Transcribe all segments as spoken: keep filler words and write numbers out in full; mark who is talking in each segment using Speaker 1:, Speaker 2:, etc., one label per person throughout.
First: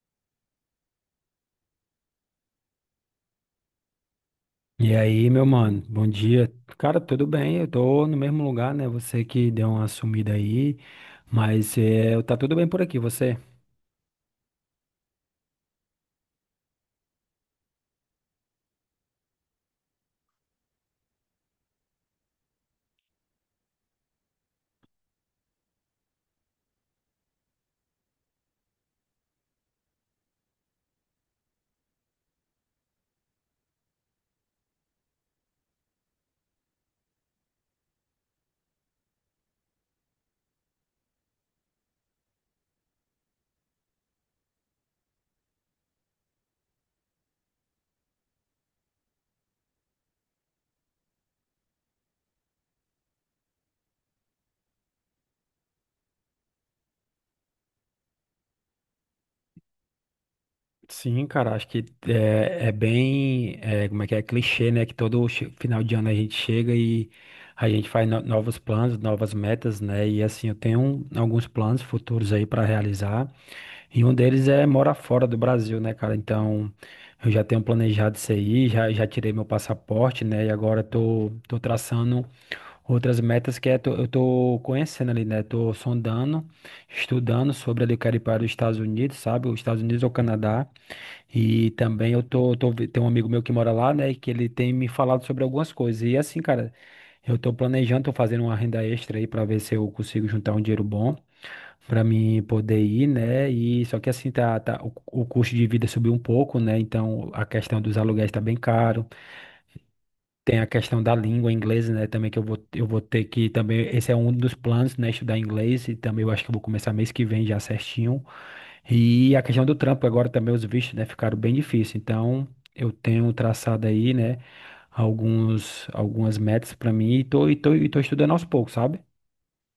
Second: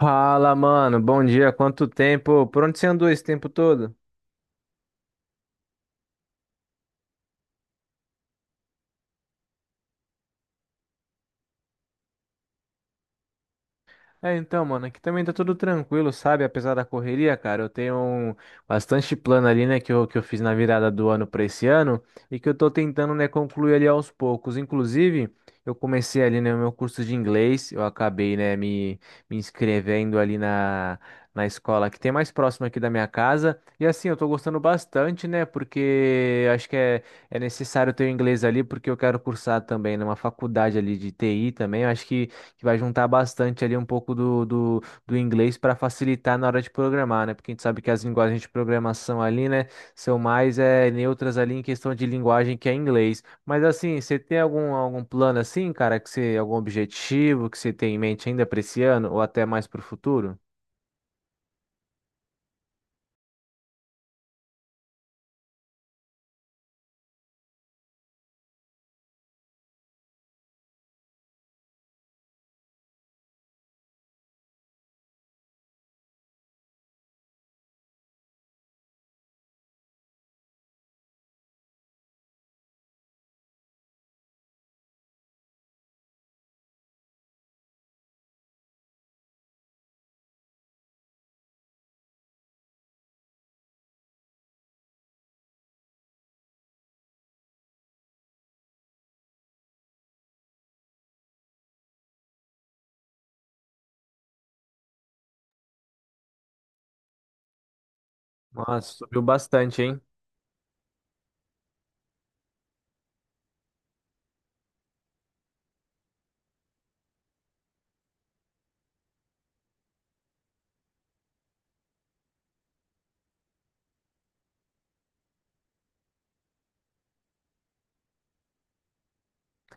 Speaker 1: Fala, mano. Bom dia. Quanto tempo? Por onde você andou esse tempo todo?
Speaker 2: E aí, meu mano, bom dia. Cara, tudo bem? Eu tô no mesmo lugar, né? Você que deu uma sumida aí, mas é, tá tudo bem por aqui, você?
Speaker 1: É, então, mano, aqui também tá tudo tranquilo, sabe? Apesar da correria, cara, eu tenho um- bastante plano ali, né, que eu, que eu fiz na virada do ano pra esse ano e que eu tô tentando, né, concluir ali aos poucos. Inclusive, eu comecei ali, né, o meu curso de inglês, eu acabei, né, me, me inscrevendo ali na, na escola que tem mais próximo aqui da minha casa. E assim, eu tô gostando bastante, né, porque acho que é, é necessário ter o inglês ali, porque eu quero cursar também numa faculdade ali de T I também. Eu acho que que vai juntar bastante ali um pouco do, do, do inglês para facilitar na hora de programar, né? Porque a gente sabe que as linguagens de programação ali, né, são mais é, neutras ali em questão de linguagem que é inglês. Mas assim, você tem algum, algum plano assim, cara, que você, algum objetivo que você tem em mente ainda para esse ano ou até mais para o futuro?
Speaker 2: Sim, cara, acho que é, é bem, é, como é que é, clichê, né? Que todo che- final de ano a gente chega e a gente faz no- novos planos, novas metas, né? E assim, eu tenho um, alguns planos futuros aí pra realizar, e um deles é morar fora do Brasil, né, cara? Então, eu já tenho planejado isso aí, já, já tirei meu passaporte, né? E agora tô, tô traçando. Outras metas que é tô- eu estou conhecendo ali, né? Estou sondando, estudando sobre ali, quero ir para os Estados Unidos, sabe? Os Estados Unidos ou Canadá. E também eu tô, tô, vi- tem um amigo meu que mora lá, né? E que ele tem me falado sobre algumas coisas. E assim, cara, eu estou planejando, tô fazendo uma renda extra aí para ver se eu consigo juntar um dinheiro bom para mim poder ir, né? E só que assim, tá, tá, o, o custo de vida subiu um pouco, né? Então a questão dos aluguéis está bem
Speaker 1: Nossa,
Speaker 2: caro.
Speaker 1: subiu bastante, hein?
Speaker 2: Tem a questão da língua inglesa, né? Também que eu vou, eu vou ter que também. Esse é um dos planos, né? Estudar inglês. E também eu acho que eu vou começar mês que vem já certinho. E a questão do trampo, agora também os vistos, né? Ficaram bem difíceis. Então, eu tenho traçado aí, né? Alguns, algumas metas para mim. E tô, e tô, e tô estudando aos poucos, sabe?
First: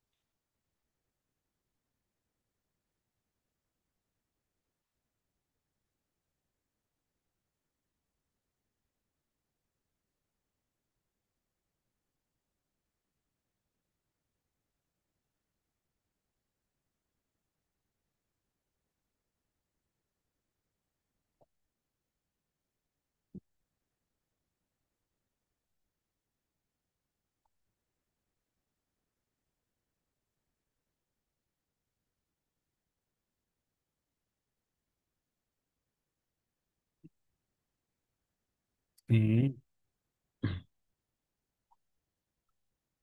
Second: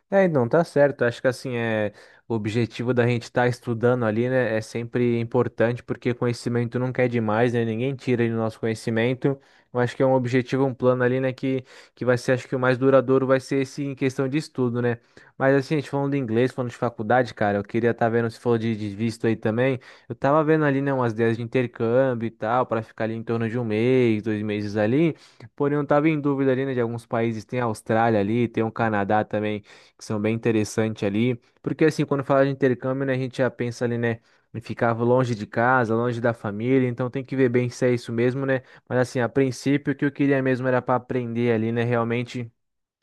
Speaker 1: É, não, tá certo. Acho que assim, é, o objetivo da gente estar estudando ali, né, é sempre importante, porque conhecimento nunca é demais, né? Ninguém tira ali o nosso conhecimento. Eu acho que é um objetivo, um plano ali, né, que, que vai ser, acho que o mais duradouro vai ser esse em questão de estudo, né? Mas assim, a gente falando de inglês, falando de faculdade, cara, eu queria estar vendo, se falou de, de visto aí também, eu tava vendo ali, né, umas ideias de intercâmbio e tal, para ficar ali em torno de um mês, dois meses ali, porém eu tava em dúvida ali, né, de alguns países, tem a Austrália ali, tem o Canadá também que são bem interessantes ali. Porque assim, quando fala de intercâmbio, né, a gente já pensa ali, né, em ficar longe de casa, longe da família, então tem que ver bem se é isso mesmo, né? Mas assim, a
Speaker 2: E,
Speaker 1: princípio, o que eu queria mesmo era para aprender ali, né, realmente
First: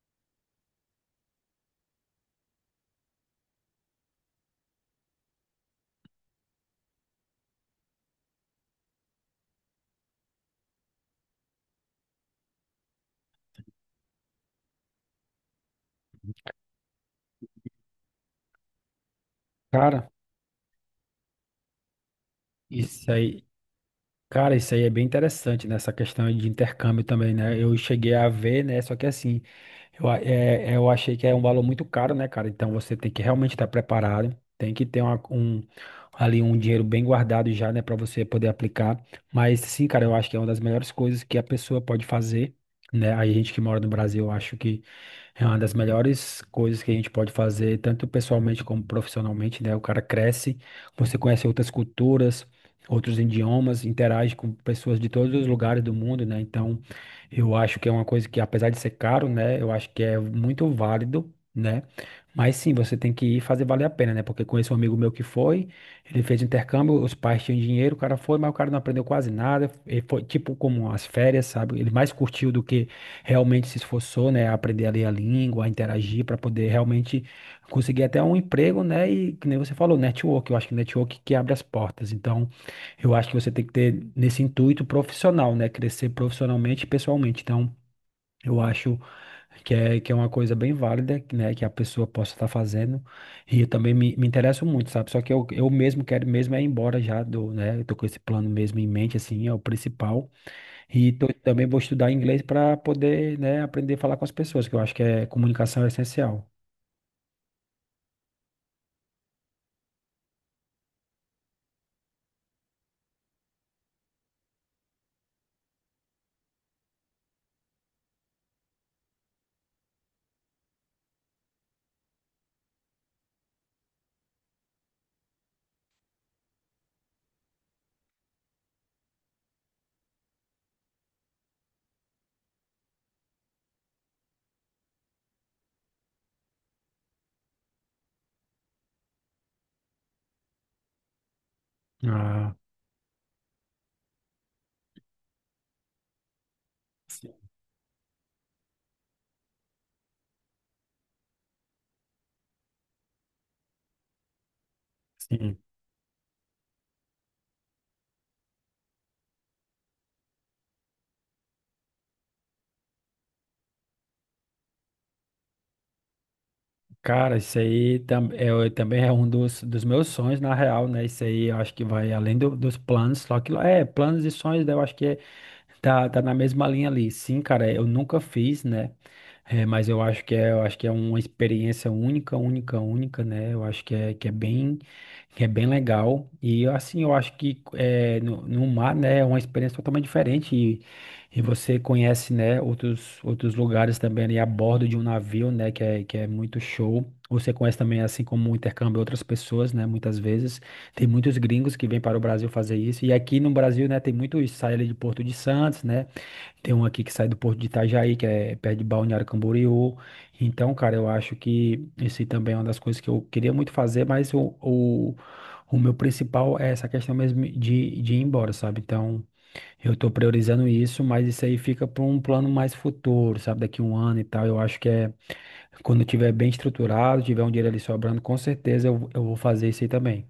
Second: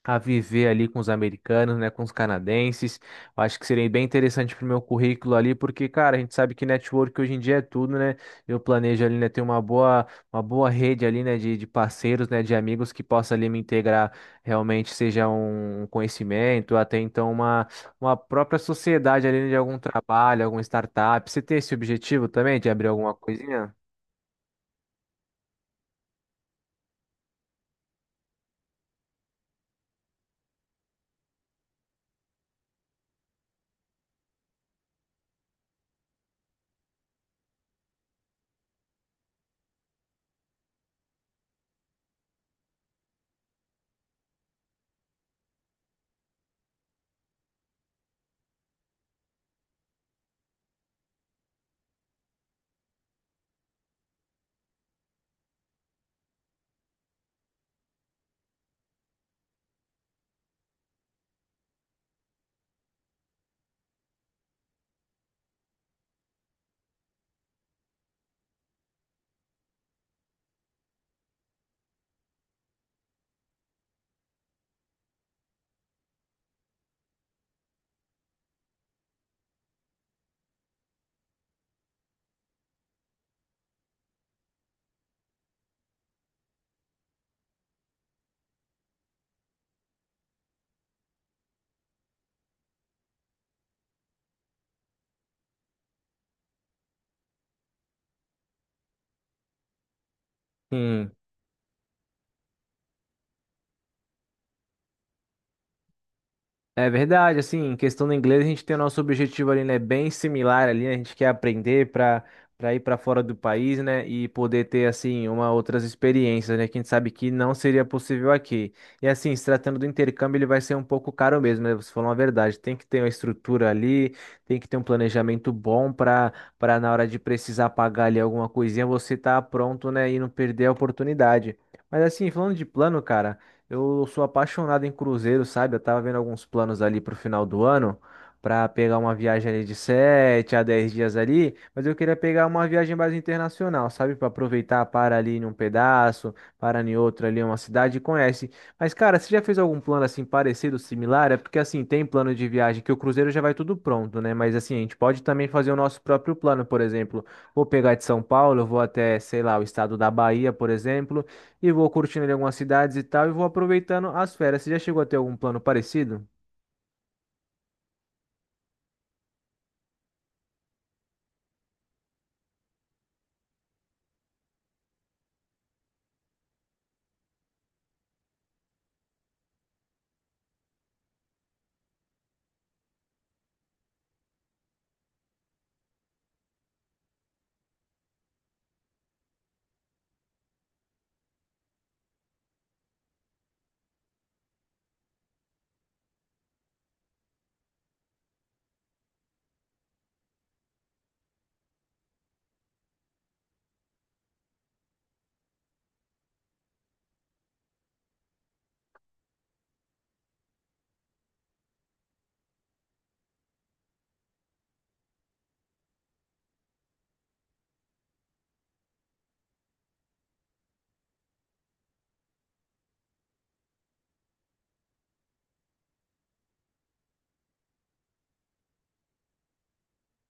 Speaker 1: a viver ali com os americanos, né, com os canadenses. Eu acho que seria bem interessante para o meu currículo ali, porque, cara, a gente sabe que network hoje em dia é tudo, né? Eu planejo ali, né, ter uma boa, uma boa rede ali, né, de, de parceiros, né, de amigos que possa ali me integrar realmente, seja um conhecimento, até então uma, uma própria sociedade ali, né, de algum
Speaker 2: cara,
Speaker 1: trabalho, alguma startup. Você tem esse objetivo também de abrir
Speaker 2: isso
Speaker 1: alguma
Speaker 2: aí.
Speaker 1: coisinha?
Speaker 2: Cara, isso aí é bem interessante, né? Essa questão de intercâmbio também, né? Eu cheguei a ver, né? Só que assim, eu, a- é, eu achei que é um valor muito caro, né, cara? Então você tem que realmente estar preparado, tem que ter uma- um, ali um dinheiro bem guardado já, né, para você poder aplicar. Mas sim, cara, eu acho que é uma das melhores coisas que a pessoa pode fazer, né? A gente que mora no Brasil, eu acho que é uma das melhores coisas que a gente pode fazer, tanto pessoalmente como profissionalmente, né? O cara cresce, você conhece outras culturas, outros idiomas, interage com pessoas de todos os lugares do mundo, né? Então, eu acho que é uma coisa que, apesar de ser caro, né, eu acho que é muito válido. Né? Mas sim, você tem que ir fazer valer a pena, né? Porque conheço um amigo meu que foi, ele fez intercâmbio, os pais tinham dinheiro, o cara foi, mas o cara não aprendeu quase nada. Ele foi tipo como as férias, sabe? Ele mais curtiu do que realmente se esforçou, né? a aprender a ler a língua, a interagir para poder realmente conseguir até um emprego, né? E que nem você falou, network, eu acho que network que abre as portas. Então, eu acho que você tem que ter nesse intuito profissional, né? Crescer profissionalmente e pessoalmente. Então, eu acho que é, que é uma coisa bem válida, né? Que a pessoa possa estar fazendo. E eu também me, me interesso muito, sabe? Só que eu, eu mesmo quero mesmo é ir embora já do, né? Eu tô com esse plano mesmo em mente, assim, é o principal.
Speaker 1: Sim.
Speaker 2: E tô- também vou estudar inglês para poder, né? Aprender a falar com as pessoas, que eu acho que é comunicação é essencial.
Speaker 1: É verdade, assim, em questão do inglês, a gente tem o nosso objetivo ali, né, bem similar ali, né, a gente quer aprender para para ir para fora do país, né, e poder ter, assim, uma outras experiências, né, que a gente sabe que não seria possível aqui. E, assim, se tratando do intercâmbio, ele vai ser um pouco caro mesmo, né, você falou uma verdade, tem que ter uma estrutura ali, tem que ter um planejamento bom para para na hora de precisar pagar ali alguma coisinha, você tá pronto, né, e não perder a oportunidade. Mas, assim, falando de plano, cara. Eu sou apaixonado em cruzeiro, sabe? Eu tava vendo alguns planos ali pro final do ano pra pegar uma viagem ali de sete a dez dias ali, mas eu queria pegar
Speaker 2: Ah,
Speaker 1: uma viagem mais internacional, sabe? Pra aproveitar, para ali em um pedaço, para em outro
Speaker 2: sim.
Speaker 1: ali uma cidade e conhece. Mas cara, você já fez algum plano assim parecido, similar? É porque assim, tem plano de viagem que o cruzeiro já vai tudo pronto, né? Mas assim, a gente pode também
Speaker 2: Sim.
Speaker 1: fazer o nosso próprio plano, por exemplo, vou pegar de São Paulo, eu vou até, sei lá, o estado da Bahia, por exemplo, e vou curtindo ali algumas cidades e tal, e vou aproveitando as férias. Você já chegou a ter algum plano parecido?
Speaker 2: Cara, isso aí tam, é, o- também é um dos, dos meus sonhos, na real, né? Isso aí eu acho que vai além do- dos planos, só que é planos e sonhos, né? Eu acho que é. Tá, tá na mesma linha ali. Sim, cara, eu nunca fiz, né? É, mas eu acho que é, eu acho que é uma experiência única, única, única, né? Eu acho que é, que é bem, que é bem legal. E assim, eu acho que é, no, no mar, né, é uma experiência totalmente diferente. E, e você conhece, né, outros, outros lugares também ali a bordo de um navio, né, que é, que é muito show. Você conhece também, assim como o intercâmbio, outras pessoas, né, muitas vezes. Tem muitos gringos que vêm para o Brasil fazer isso. E aqui no Brasil, né, tem muitos, sai ali de Porto de Santos, né? Tem um aqui que sai do Porto de Itajaí, que é perto de Balneário Camboriú. Então, cara, eu acho que esse também é uma das coisas que eu queria muito fazer, mas o, o, o meu principal é essa questão mesmo de, de ir embora, sabe? Então, eu tô priorizando isso, mas isso aí fica para um plano mais futuro, sabe? Daqui um ano e tal. Eu acho que é quando eu tiver bem estruturado, tiver um dinheiro ali sobrando, com certeza eu, eu vou fazer isso aí também.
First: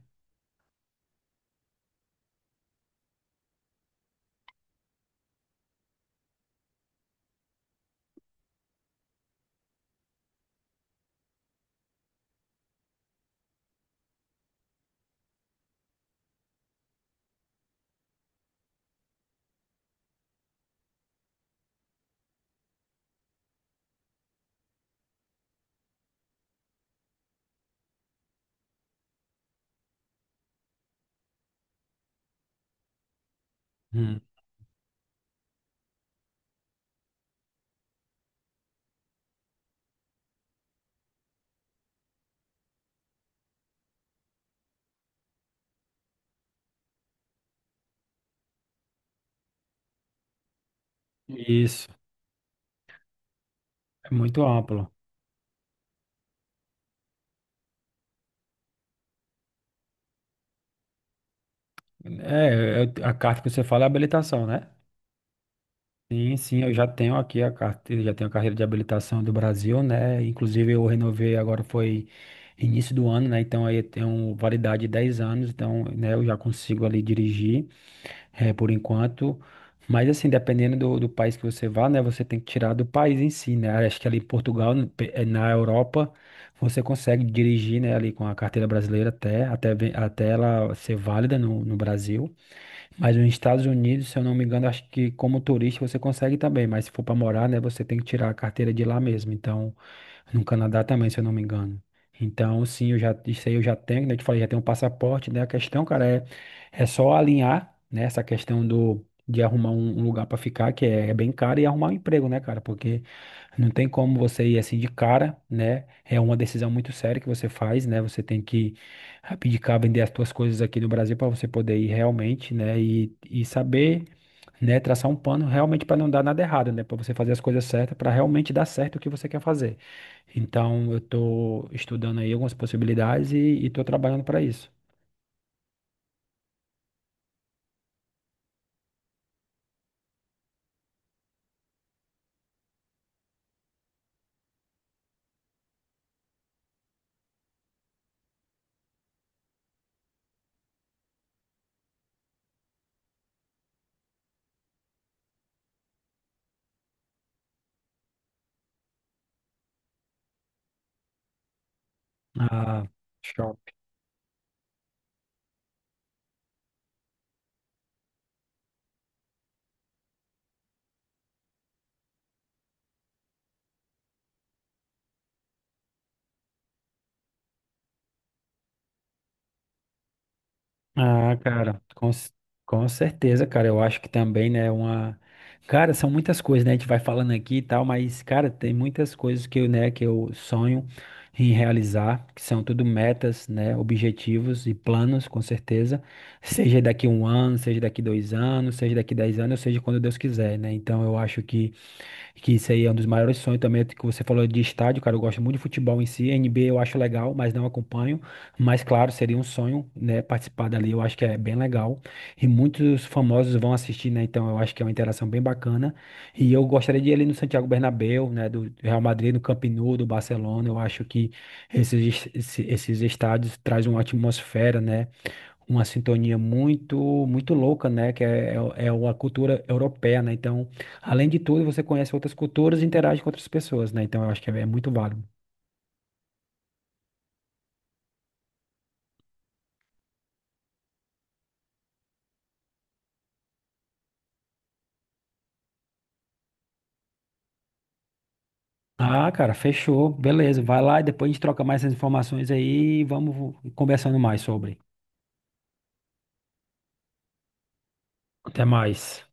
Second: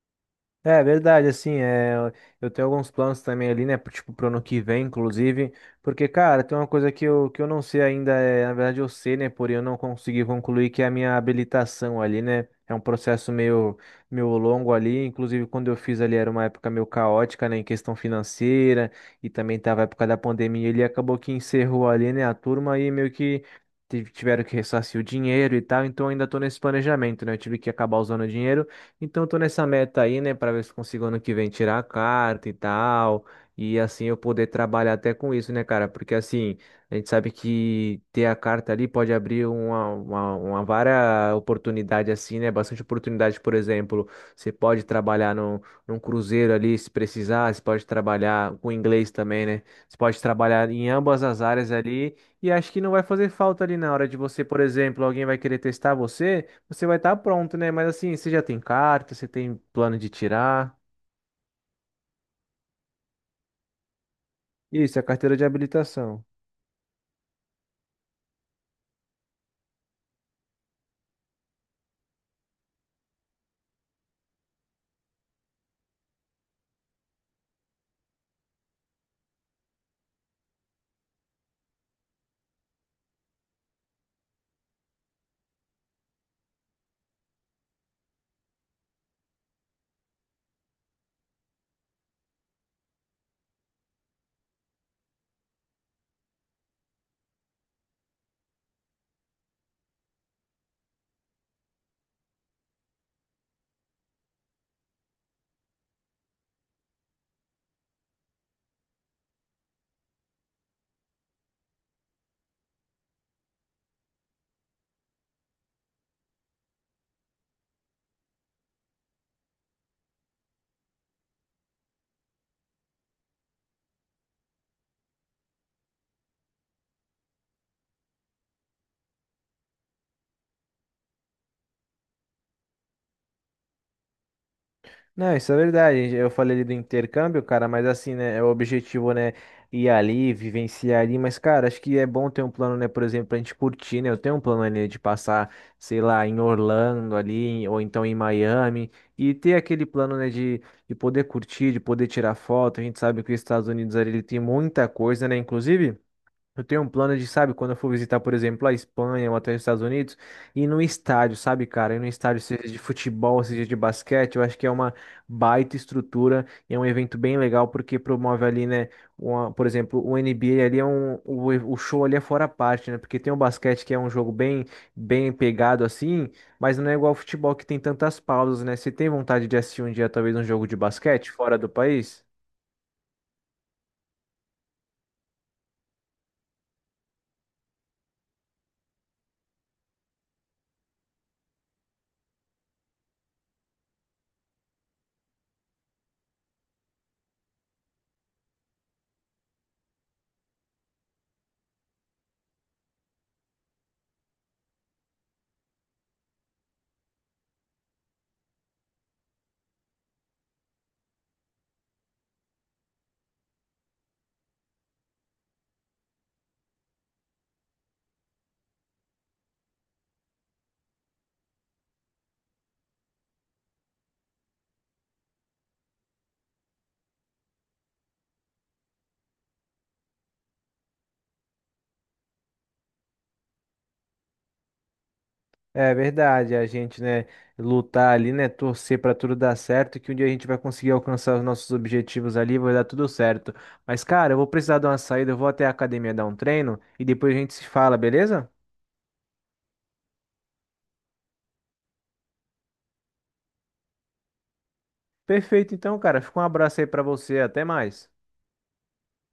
Speaker 1: É verdade, assim, é, eu tenho alguns planos também ali, né, pro- tipo, pro ano que vem, inclusive, porque, cara, tem uma coisa que eu, que eu não sei ainda, é, na verdade eu sei, né, porém eu não consegui concluir, que é a minha habilitação ali, né, é um processo meio, meio longo ali, inclusive quando eu fiz ali era uma época meio caótica, né, em questão financeira, e também tava a época da pandemia, ele acabou que encerrou ali, né, a turma e meio que tive- tiveram que ressarcir o dinheiro e tal, então eu ainda tô nesse planejamento, né, eu tive que acabar usando o dinheiro, então, eu tô nessa meta aí, né, para ver se consigo ano que vem tirar a carta e tal, e assim eu
Speaker 2: Hum.
Speaker 1: poder trabalhar até com isso, né, cara? Porque assim, a gente sabe que ter a carta ali pode abrir uma, uma, uma vara oportunidade, assim, né? Bastante oportunidade, por exemplo, você pode trabalhar no num cruzeiro ali se precisar, você pode trabalhar com inglês também, né? Você pode trabalhar em ambas as áreas
Speaker 2: Isso.
Speaker 1: ali, e acho que não vai fazer falta ali na hora
Speaker 2: É
Speaker 1: de você,
Speaker 2: muito
Speaker 1: por
Speaker 2: amplo.
Speaker 1: exemplo, alguém vai querer testar você. Você vai estar pronto, né? Mas assim, você já tem carta, você tem plano de tirar.
Speaker 2: É, é- a carta que você fala é habilitação, né?
Speaker 1: Isso, é a carteira de habilitação.
Speaker 2: Sim, sim, eu já tenho aqui a carteira, já tenho a carreira de habilitação do Brasil, né? Inclusive eu renovei agora foi início do ano, né? Então aí eu tenho validade de dez anos, então, né, eu já consigo ali dirigir, eh, por enquanto. Mas assim, dependendo do, do país que você vá, né, você tem que tirar do país em si, né? Acho que ali em Portugal, no- pe- eh, na Europa, você consegue dirigir, né, ali com a carteira brasileira até até ve- até ela ser válida no, no Brasil. Mas nos Estados Unidos, se eu não me engano, acho que como turista você consegue também, mas se for para morar, né, você tem que tirar a carteira de lá mesmo. Então, no Canadá também, se eu não me engano. Então, sim, eu já, isso aí eu já tenho, né? Eu te falei, já tenho um passaporte, né? A questão, cara, é, é só alinhar, né, essa questão do, de arrumar um um lugar para ficar, que é, é bem caro, e arrumar um emprego, né, cara? Porque não tem como você ir assim de cara, né? É uma decisão muito séria que você faz, né? Você tem que abdicar, vender as suas coisas aqui no Brasil para você poder ir realmente, né? E, e saber, né? Traçar um plano realmente para não dar nada errado, né? Para você fazer as coisas certas, para realmente dar certo o que você quer fazer. Então, eu estou estudando aí algumas possibilidades e estou trabalhando para isso.
Speaker 1: Não, isso é verdade. Eu falei ali do intercâmbio, cara, mas assim, né? É o objetivo, né? Ir ali, vivenciar ali. Mas, cara, acho que é bom ter um plano, né? Por exemplo, pra gente curtir, né? Eu tenho um plano ali né, de passar, sei lá, em Orlando ali, ou então em Miami. E ter aquele plano, né? De, de poder curtir, de poder tirar foto. A gente sabe que os Estados Unidos ali ele tem muita coisa, né? Inclusive. Eu tenho um plano de, sabe, quando eu for visitar, por exemplo, a Espanha ou até os Estados Unidos, ir num estádio, sabe, cara? Ir num estádio, seja de
Speaker 2: Ah,
Speaker 1: futebol,
Speaker 2: show.
Speaker 1: seja de basquete, eu acho que é uma baita estrutura e é um evento bem legal porque promove ali, né, uma- por exemplo, o N B A ali é um, o, o show ali é fora à parte, né? Porque tem o basquete que é um jogo bem, bem pegado assim, mas não é igual ao futebol que tem tantas pausas, né? Você tem vontade de assistir um dia, talvez, um jogo de basquete
Speaker 2: Ah,
Speaker 1: fora do
Speaker 2: cara, com,
Speaker 1: país?
Speaker 2: c- com certeza, cara. Eu acho que também, né, uma. Cara, são muitas coisas, né? A gente vai falando aqui e tal, mas, cara, tem muitas coisas que eu, né, que eu sonho em realizar, que são tudo metas, né, objetivos e planos, com certeza. Seja daqui um ano, seja daqui dois anos, seja daqui dez anos, ou seja quando Deus quiser, né? Então eu acho que que isso aí é um dos maiores sonhos também, é que você falou de estádio, cara, eu gosto muito de futebol em si, N B A eu acho legal, mas não acompanho, mas claro, seria um sonho, né, participar dali, eu acho que é bem legal, e muitos famosos vão assistir, né, então eu acho que é uma interação bem bacana, e eu gostaria de ir ali no Santiago Bernabéu, né, do Real Madrid, no Camp Nou, do Barcelona, eu acho que esses, es- esses estádios trazem uma atmosfera, né, uma sintonia muito muito louca, né? Que é, é, é uma cultura europeia, né? Então, além de tudo, você conhece outras culturas e interage com outras pessoas, né? Então, eu acho que é, é muito válido.
Speaker 1: É verdade, a gente, né, lutar ali, né, torcer pra tudo dar certo, que um dia a gente vai conseguir alcançar os nossos objetivos ali, vai dar tudo certo. Mas, cara, eu vou precisar de uma saída, eu vou até a academia dar um treino e depois a gente se fala, beleza?
Speaker 2: Ah, cara, fechou. Beleza, vai lá e depois a gente troca mais essas informações aí e vamos conversando mais sobre.
Speaker 1: Perfeito, então, cara, fica um abraço aí pra você, até mais.
Speaker 2: Até mais.